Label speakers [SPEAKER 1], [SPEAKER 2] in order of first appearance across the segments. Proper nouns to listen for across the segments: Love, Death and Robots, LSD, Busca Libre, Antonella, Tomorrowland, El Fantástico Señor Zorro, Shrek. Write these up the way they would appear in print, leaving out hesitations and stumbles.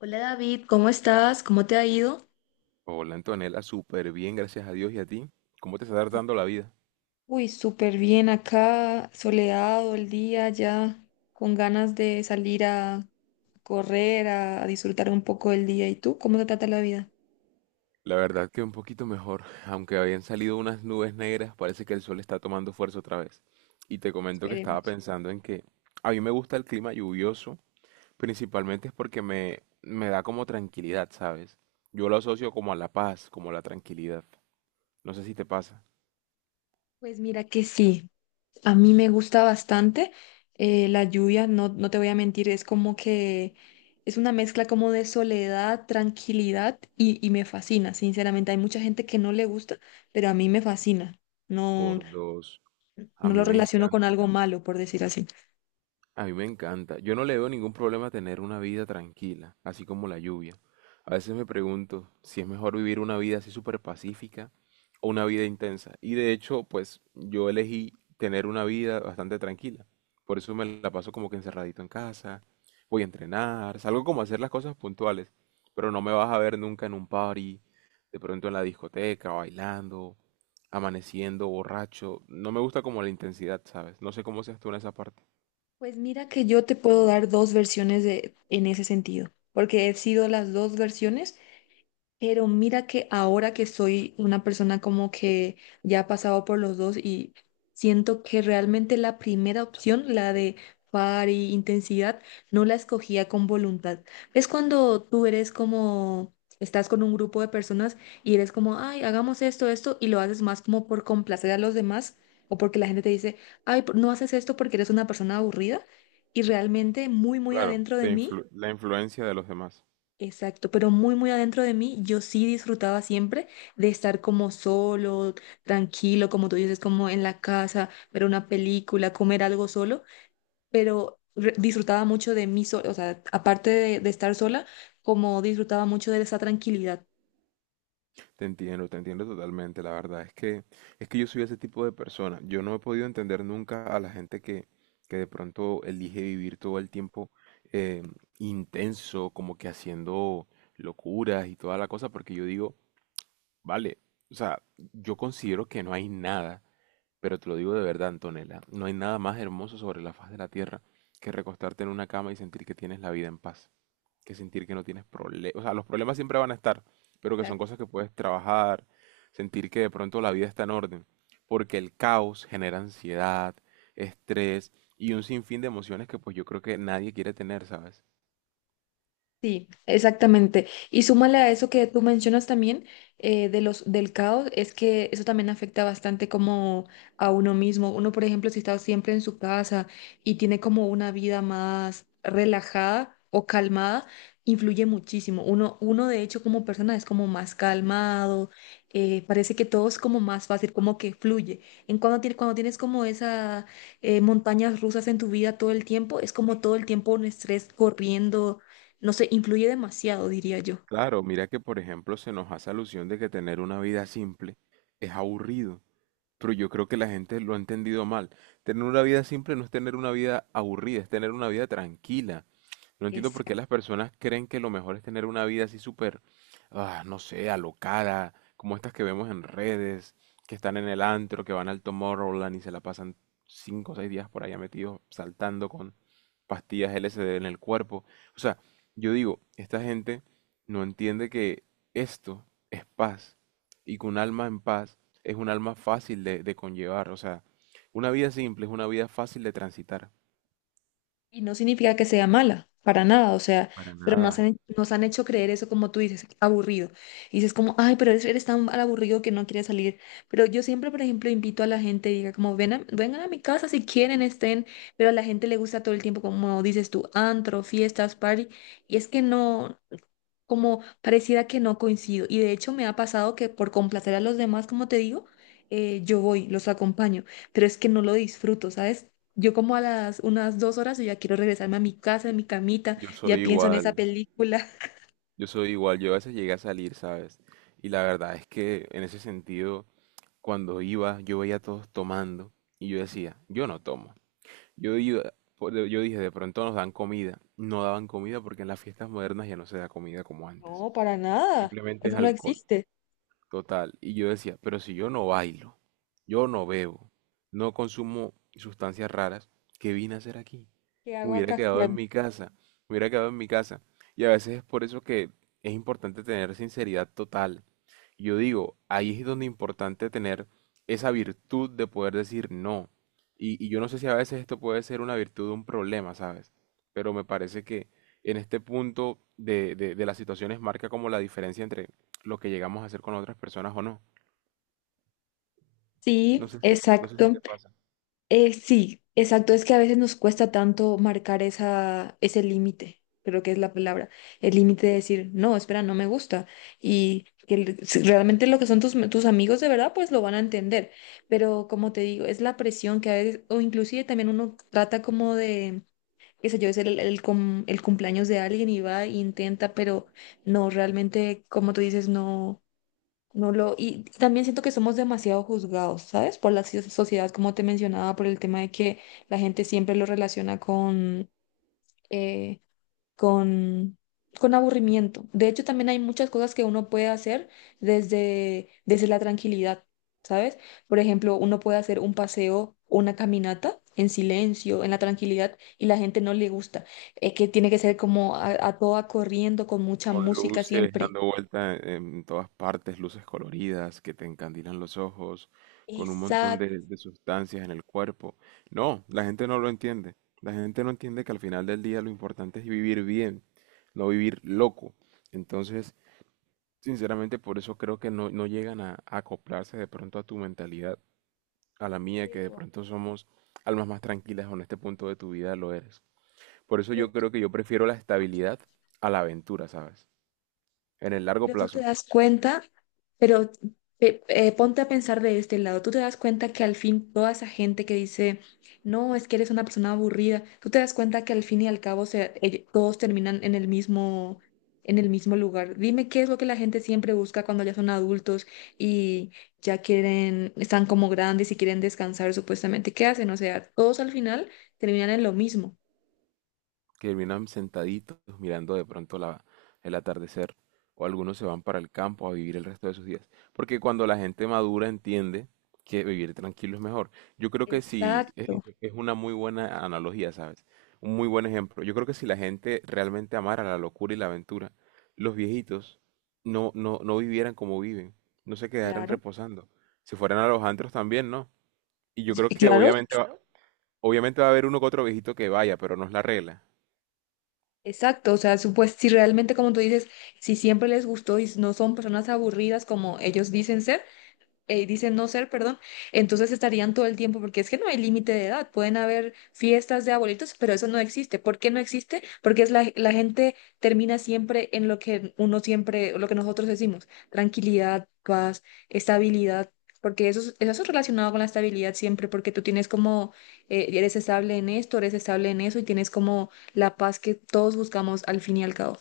[SPEAKER 1] Hola David, ¿cómo estás? ¿Cómo te ha ido?
[SPEAKER 2] Hola Antonella, súper bien, gracias a Dios y a ti. ¿Cómo te está dando la vida?
[SPEAKER 1] Uy, súper bien acá, soleado el día ya, con ganas de salir a correr, a disfrutar un poco del día. ¿Y tú? ¿Cómo te trata la vida?
[SPEAKER 2] La verdad que un poquito mejor, aunque habían salido unas nubes negras, parece que el sol está tomando fuerza otra vez. Y te comento que estaba
[SPEAKER 1] Esperemos.
[SPEAKER 2] pensando en que a mí me gusta el clima lluvioso, principalmente es porque me da como tranquilidad, ¿sabes? Yo lo asocio como a la paz, como a la tranquilidad. No sé si te pasa.
[SPEAKER 1] Pues mira que sí, a mí me gusta bastante la lluvia, no te voy a mentir, es como que es una mezcla como de soledad, tranquilidad y me fascina, sinceramente. Hay mucha gente que no le gusta, pero a mí me fascina.
[SPEAKER 2] Por
[SPEAKER 1] No.
[SPEAKER 2] dos, a
[SPEAKER 1] No
[SPEAKER 2] mí
[SPEAKER 1] lo
[SPEAKER 2] me
[SPEAKER 1] relaciono con algo
[SPEAKER 2] encanta.
[SPEAKER 1] malo, por decir así.
[SPEAKER 2] A mí me encanta. Yo no le veo ningún problema a tener una vida tranquila, así como la lluvia. A veces me pregunto si es mejor vivir una vida así súper pacífica o una vida intensa. Y de hecho, pues yo elegí tener una vida bastante tranquila. Por eso me la paso como que encerradito en casa, voy a entrenar, salgo como a hacer las cosas puntuales. Pero no me vas a ver nunca en un party, de pronto en la discoteca, bailando, amaneciendo, borracho. No me gusta como la intensidad, ¿sabes? No sé cómo seas tú en esa parte.
[SPEAKER 1] Pues mira que yo te puedo dar dos versiones de, en ese sentido, porque he sido las dos versiones. Pero mira que ahora que soy una persona como que ya ha pasado por los dos y siento que realmente la primera opción, la de par y intensidad, no la escogía con voluntad. Es cuando tú eres como, estás con un grupo de personas y eres como, ay, hagamos esto, esto, y lo haces más como por complacer a los demás o porque la gente te dice, ay, no haces esto porque eres una persona aburrida. Y realmente muy, muy
[SPEAKER 2] Claro,
[SPEAKER 1] adentro de mí.
[SPEAKER 2] la influencia de los demás.
[SPEAKER 1] Exacto, pero muy, muy adentro de mí, yo sí disfrutaba siempre de estar como solo, tranquilo, como tú dices, como en la casa, ver una película, comer algo solo, pero disfrutaba mucho de mí sola, o sea, aparte de estar sola, como disfrutaba mucho de esa tranquilidad.
[SPEAKER 2] Te entiendo totalmente. La verdad es que yo soy ese tipo de persona. Yo no he podido entender nunca a la gente que de pronto elige vivir todo el tiempo eh, intenso, como que haciendo locuras y toda la cosa, porque yo digo, vale, o sea, yo considero que no hay nada, pero te lo digo de verdad, Antonella, no hay nada más hermoso sobre la faz de la tierra que recostarte en una cama y sentir que tienes la vida en paz, que sentir que no tienes problemas. O sea, los problemas siempre van a estar, pero que son
[SPEAKER 1] Exacto.
[SPEAKER 2] cosas que puedes trabajar, sentir que de pronto la vida está en orden, porque el caos genera ansiedad, estrés y un sinfín de emociones que pues yo creo que nadie quiere tener, ¿sabes?
[SPEAKER 1] Sí, exactamente. Y súmale a eso que tú mencionas también de los, del caos, es que eso también afecta bastante como a uno mismo. Uno, por ejemplo, si está siempre en su casa y tiene como una vida más relajada o calmada, influye muchísimo. Uno de hecho, como persona es como más calmado, parece que todo es como más fácil, como que fluye. En cuando tienes como esas montañas rusas en tu vida todo el tiempo, es como todo el tiempo un estrés corriendo, no sé, influye demasiado, diría yo.
[SPEAKER 2] Claro, mira que por ejemplo se nos hace alusión de que tener una vida simple es aburrido, pero yo creo que la gente lo ha entendido mal. Tener una vida simple no es tener una vida aburrida, es tener una vida tranquila. No entiendo por qué
[SPEAKER 1] Exacto.
[SPEAKER 2] las personas creen que lo mejor es tener una vida así súper, ah, no sé, alocada, como estas que vemos en redes, que están en el antro, que van al Tomorrowland y se la pasan 5 o 6 días por allá metidos, saltando con pastillas LSD en el cuerpo. O sea, yo digo, esta gente no entiende que esto es paz y que un alma en paz es un alma fácil de conllevar. O sea, una vida simple es una vida fácil de transitar.
[SPEAKER 1] Y no significa que sea mala, para nada, o sea,
[SPEAKER 2] Para
[SPEAKER 1] pero nos
[SPEAKER 2] nada.
[SPEAKER 1] han, nos han hecho creer eso como tú dices, aburrido. Y dices como, ay, pero eres tan aburrido que no quieres salir. Pero yo siempre, por ejemplo, invito a la gente y diga como, vengan a mi casa si quieren, estén, pero a la gente le gusta todo el tiempo, como dices tú, antro, fiestas, party. Y es que no, como pareciera que no coincido. Y de hecho me ha pasado que por complacer a los demás, como te digo, yo voy, los acompaño, pero es que no lo disfruto, ¿sabes? Yo como a las unas dos horas yo ya quiero regresarme a mi casa, a mi camita,
[SPEAKER 2] Yo
[SPEAKER 1] ya
[SPEAKER 2] soy
[SPEAKER 1] pienso en esa
[SPEAKER 2] igual.
[SPEAKER 1] película.
[SPEAKER 2] Yo soy igual, yo a veces llegué a salir, ¿sabes? Y la verdad es que en ese sentido, cuando iba, yo veía a todos tomando y yo decía, yo no tomo. Yo iba, yo dije, de pronto nos dan comida. No daban comida porque en las fiestas modernas ya no se da comida como antes.
[SPEAKER 1] No, para nada.
[SPEAKER 2] Simplemente
[SPEAKER 1] Eso
[SPEAKER 2] es
[SPEAKER 1] no
[SPEAKER 2] alcohol.
[SPEAKER 1] existe.
[SPEAKER 2] Total. Y yo decía, pero si yo no bailo, yo no bebo, no consumo sustancias raras, ¿qué vine a hacer aquí?
[SPEAKER 1] ¿Qué
[SPEAKER 2] Me
[SPEAKER 1] hago
[SPEAKER 2] hubiera
[SPEAKER 1] acá?
[SPEAKER 2] quedado en
[SPEAKER 1] Bueno,
[SPEAKER 2] mi casa, me hubiera quedado en mi casa. Y a veces es por eso que es importante tener sinceridad total. Yo digo, ahí es donde es importante tener esa virtud de poder decir no. Y yo no sé si a veces esto puede ser una virtud o un problema, ¿sabes? Pero me parece que en este punto de las situaciones marca como la diferencia entre lo que llegamos a hacer con otras personas o no. No
[SPEAKER 1] sí,
[SPEAKER 2] sé si, no sé si
[SPEAKER 1] exacto.
[SPEAKER 2] te pasa.
[SPEAKER 1] Sí, exacto. Es que a veces nos cuesta tanto marcar esa, ese límite, creo que es la palabra, el límite de decir, no, espera, no me gusta. Y que si realmente lo que son tus, tus amigos de verdad, pues lo van a entender. Pero como te digo, es la presión que a veces, o inclusive también uno trata como de, qué sé yo, es el cumpleaños de alguien y va e intenta, pero no, realmente, como tú dices, no. No lo, y también siento que somos demasiado juzgados, ¿sabes? Por sociedad, como te mencionaba, por el tema de que la gente siempre lo relaciona con, eh, con, con aburrimiento. De hecho, también hay muchas cosas que uno puede hacer desde la tranquilidad, ¿sabes? Por ejemplo, uno puede hacer un paseo, una caminata en silencio, en la tranquilidad, y la gente no le gusta. Que tiene que ser como a toda corriendo, con mucha
[SPEAKER 2] Con
[SPEAKER 1] música
[SPEAKER 2] luces
[SPEAKER 1] siempre.
[SPEAKER 2] dando vuelta en todas partes, luces coloridas que te encandilan los ojos, con un montón
[SPEAKER 1] Exacto.
[SPEAKER 2] de sustancias en el cuerpo. No, la gente no lo entiende. La gente no entiende que al final del día lo importante es vivir bien, no vivir loco. Entonces, sinceramente, por eso creo que no llegan a acoplarse de pronto a tu mentalidad, a la mía, que de pronto somos almas más tranquilas o en este punto de tu vida lo eres. Por eso
[SPEAKER 1] Pero
[SPEAKER 2] yo creo que yo prefiero la estabilidad a la aventura, ¿sabes? En el largo
[SPEAKER 1] Pero tú te
[SPEAKER 2] plazo,
[SPEAKER 1] das cuenta, pero ponte a pensar de este lado, tú te das cuenta que al fin toda esa gente que dice, no, es que eres una persona aburrida, tú te das cuenta que al fin y al cabo todos terminan en el mismo lugar. Dime qué es lo que la gente siempre busca cuando ya son adultos y ya quieren, están como grandes y quieren descansar supuestamente. ¿Qué hacen? O sea, todos al final terminan en lo mismo.
[SPEAKER 2] que terminan sentaditos mirando de pronto la, el atardecer, o algunos se van para el campo a vivir el resto de sus días. Porque cuando la gente madura entiende que vivir tranquilo es mejor. Yo creo que si es
[SPEAKER 1] Exacto,
[SPEAKER 2] es una muy buena analogía, ¿sabes? Un muy buen ejemplo. Yo creo que si la gente realmente amara la locura y la aventura, los viejitos no, no, no vivieran como viven, no se quedaran
[SPEAKER 1] claro.
[SPEAKER 2] reposando. Si fueran a los antros también, ¿no? Y yo
[SPEAKER 1] Sí,
[SPEAKER 2] creo que
[SPEAKER 1] claro.
[SPEAKER 2] obviamente va, claro, obviamente va a haber uno que otro viejito que vaya, pero no es la regla.
[SPEAKER 1] Exacto, o sea, si realmente como tú dices, si siempre les gustó y no son personas aburridas como ellos dicen ser, dicen no ser, perdón, entonces estarían todo el tiempo, porque es que no hay límite de edad, pueden haber fiestas de abuelitos, pero eso no existe. ¿Por qué no existe? Porque es la gente termina siempre en lo que uno siempre, lo que nosotros decimos, tranquilidad, paz, estabilidad, porque eso, eso es relacionado con la estabilidad siempre, porque tú tienes como, eres estable en esto, eres estable en eso y tienes como la paz que todos buscamos al fin y al cabo.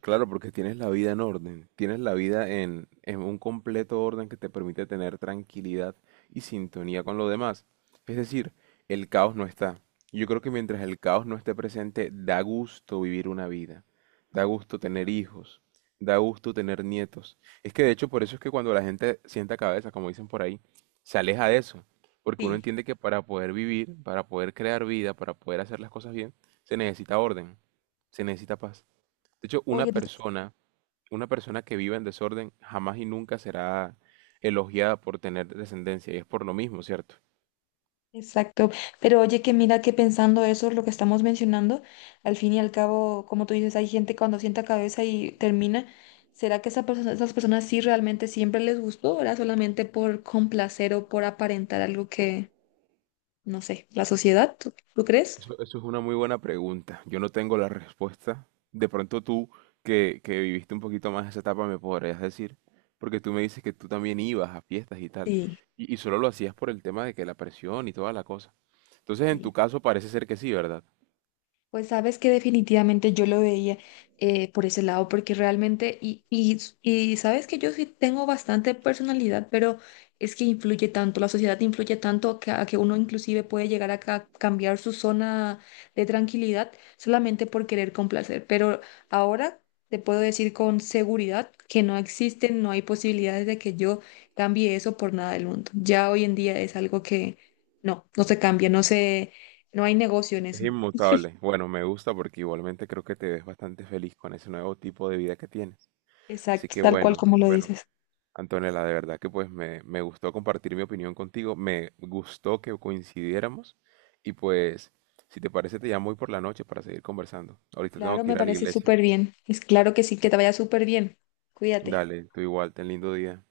[SPEAKER 2] Claro, porque tienes la vida en orden, tienes la vida en un completo orden que te permite tener tranquilidad y sintonía con lo demás. Es decir, el caos no está. Yo creo que mientras el caos no esté presente, da gusto vivir una vida, da gusto tener hijos, da gusto tener nietos. Es que de hecho por eso es que cuando la gente sienta cabeza, como dicen por ahí, se aleja de eso, porque uno
[SPEAKER 1] Sí.
[SPEAKER 2] entiende que para poder vivir, para poder crear vida, para poder hacer las cosas bien, se necesita orden, se necesita paz. De hecho, una persona que viva en desorden jamás y nunca será elogiada por tener descendencia, y es por lo mismo, ¿cierto?
[SPEAKER 1] Exacto, pero oye que mira que pensando eso, lo que estamos mencionando, al fin y al cabo, como tú dices, hay gente cuando sienta cabeza y termina, ¿será que esa persona, esas personas sí realmente siempre les gustó o era solamente por complacer o por aparentar algo que, no sé, la sociedad, ¿tú, tú crees?
[SPEAKER 2] Eso es una muy buena pregunta. Yo no tengo la respuesta. De pronto tú, que viviste un poquito más esa etapa, me podrías decir, porque tú me dices que tú también ibas a fiestas y tal,
[SPEAKER 1] Sí,
[SPEAKER 2] y solo lo hacías por el tema de que la presión y toda la cosa. Entonces, en
[SPEAKER 1] sí.
[SPEAKER 2] tu caso parece ser que sí, ¿verdad?
[SPEAKER 1] Pues sabes que definitivamente yo lo veía por ese lado, porque realmente, y sabes que yo sí tengo bastante personalidad, pero es que influye tanto, la sociedad influye tanto que, a que uno inclusive puede llegar a cambiar su zona de tranquilidad solamente por querer complacer. Pero ahora te puedo decir con seguridad que no existen, no hay posibilidades de que yo cambie eso por nada del mundo. Ya hoy en día es algo que no se cambia, no se, no hay negocio en
[SPEAKER 2] Es
[SPEAKER 1] eso.
[SPEAKER 2] inmutable. Bueno, me gusta porque igualmente creo que te ves bastante feliz con ese nuevo tipo de vida que tienes. Así
[SPEAKER 1] Exacto,
[SPEAKER 2] que
[SPEAKER 1] tal cual
[SPEAKER 2] bueno,
[SPEAKER 1] como lo
[SPEAKER 2] bueno,
[SPEAKER 1] dices.
[SPEAKER 2] Antonella, de verdad que pues me gustó compartir mi opinión contigo, me gustó que coincidiéramos y pues si te parece te llamo hoy por la noche para seguir conversando. Ahorita tengo
[SPEAKER 1] Claro,
[SPEAKER 2] que
[SPEAKER 1] me
[SPEAKER 2] ir a la
[SPEAKER 1] parece
[SPEAKER 2] iglesia.
[SPEAKER 1] súper bien. Es claro que sí, que te vaya súper bien. Cuídate.
[SPEAKER 2] Dale, tú igual, ten lindo día.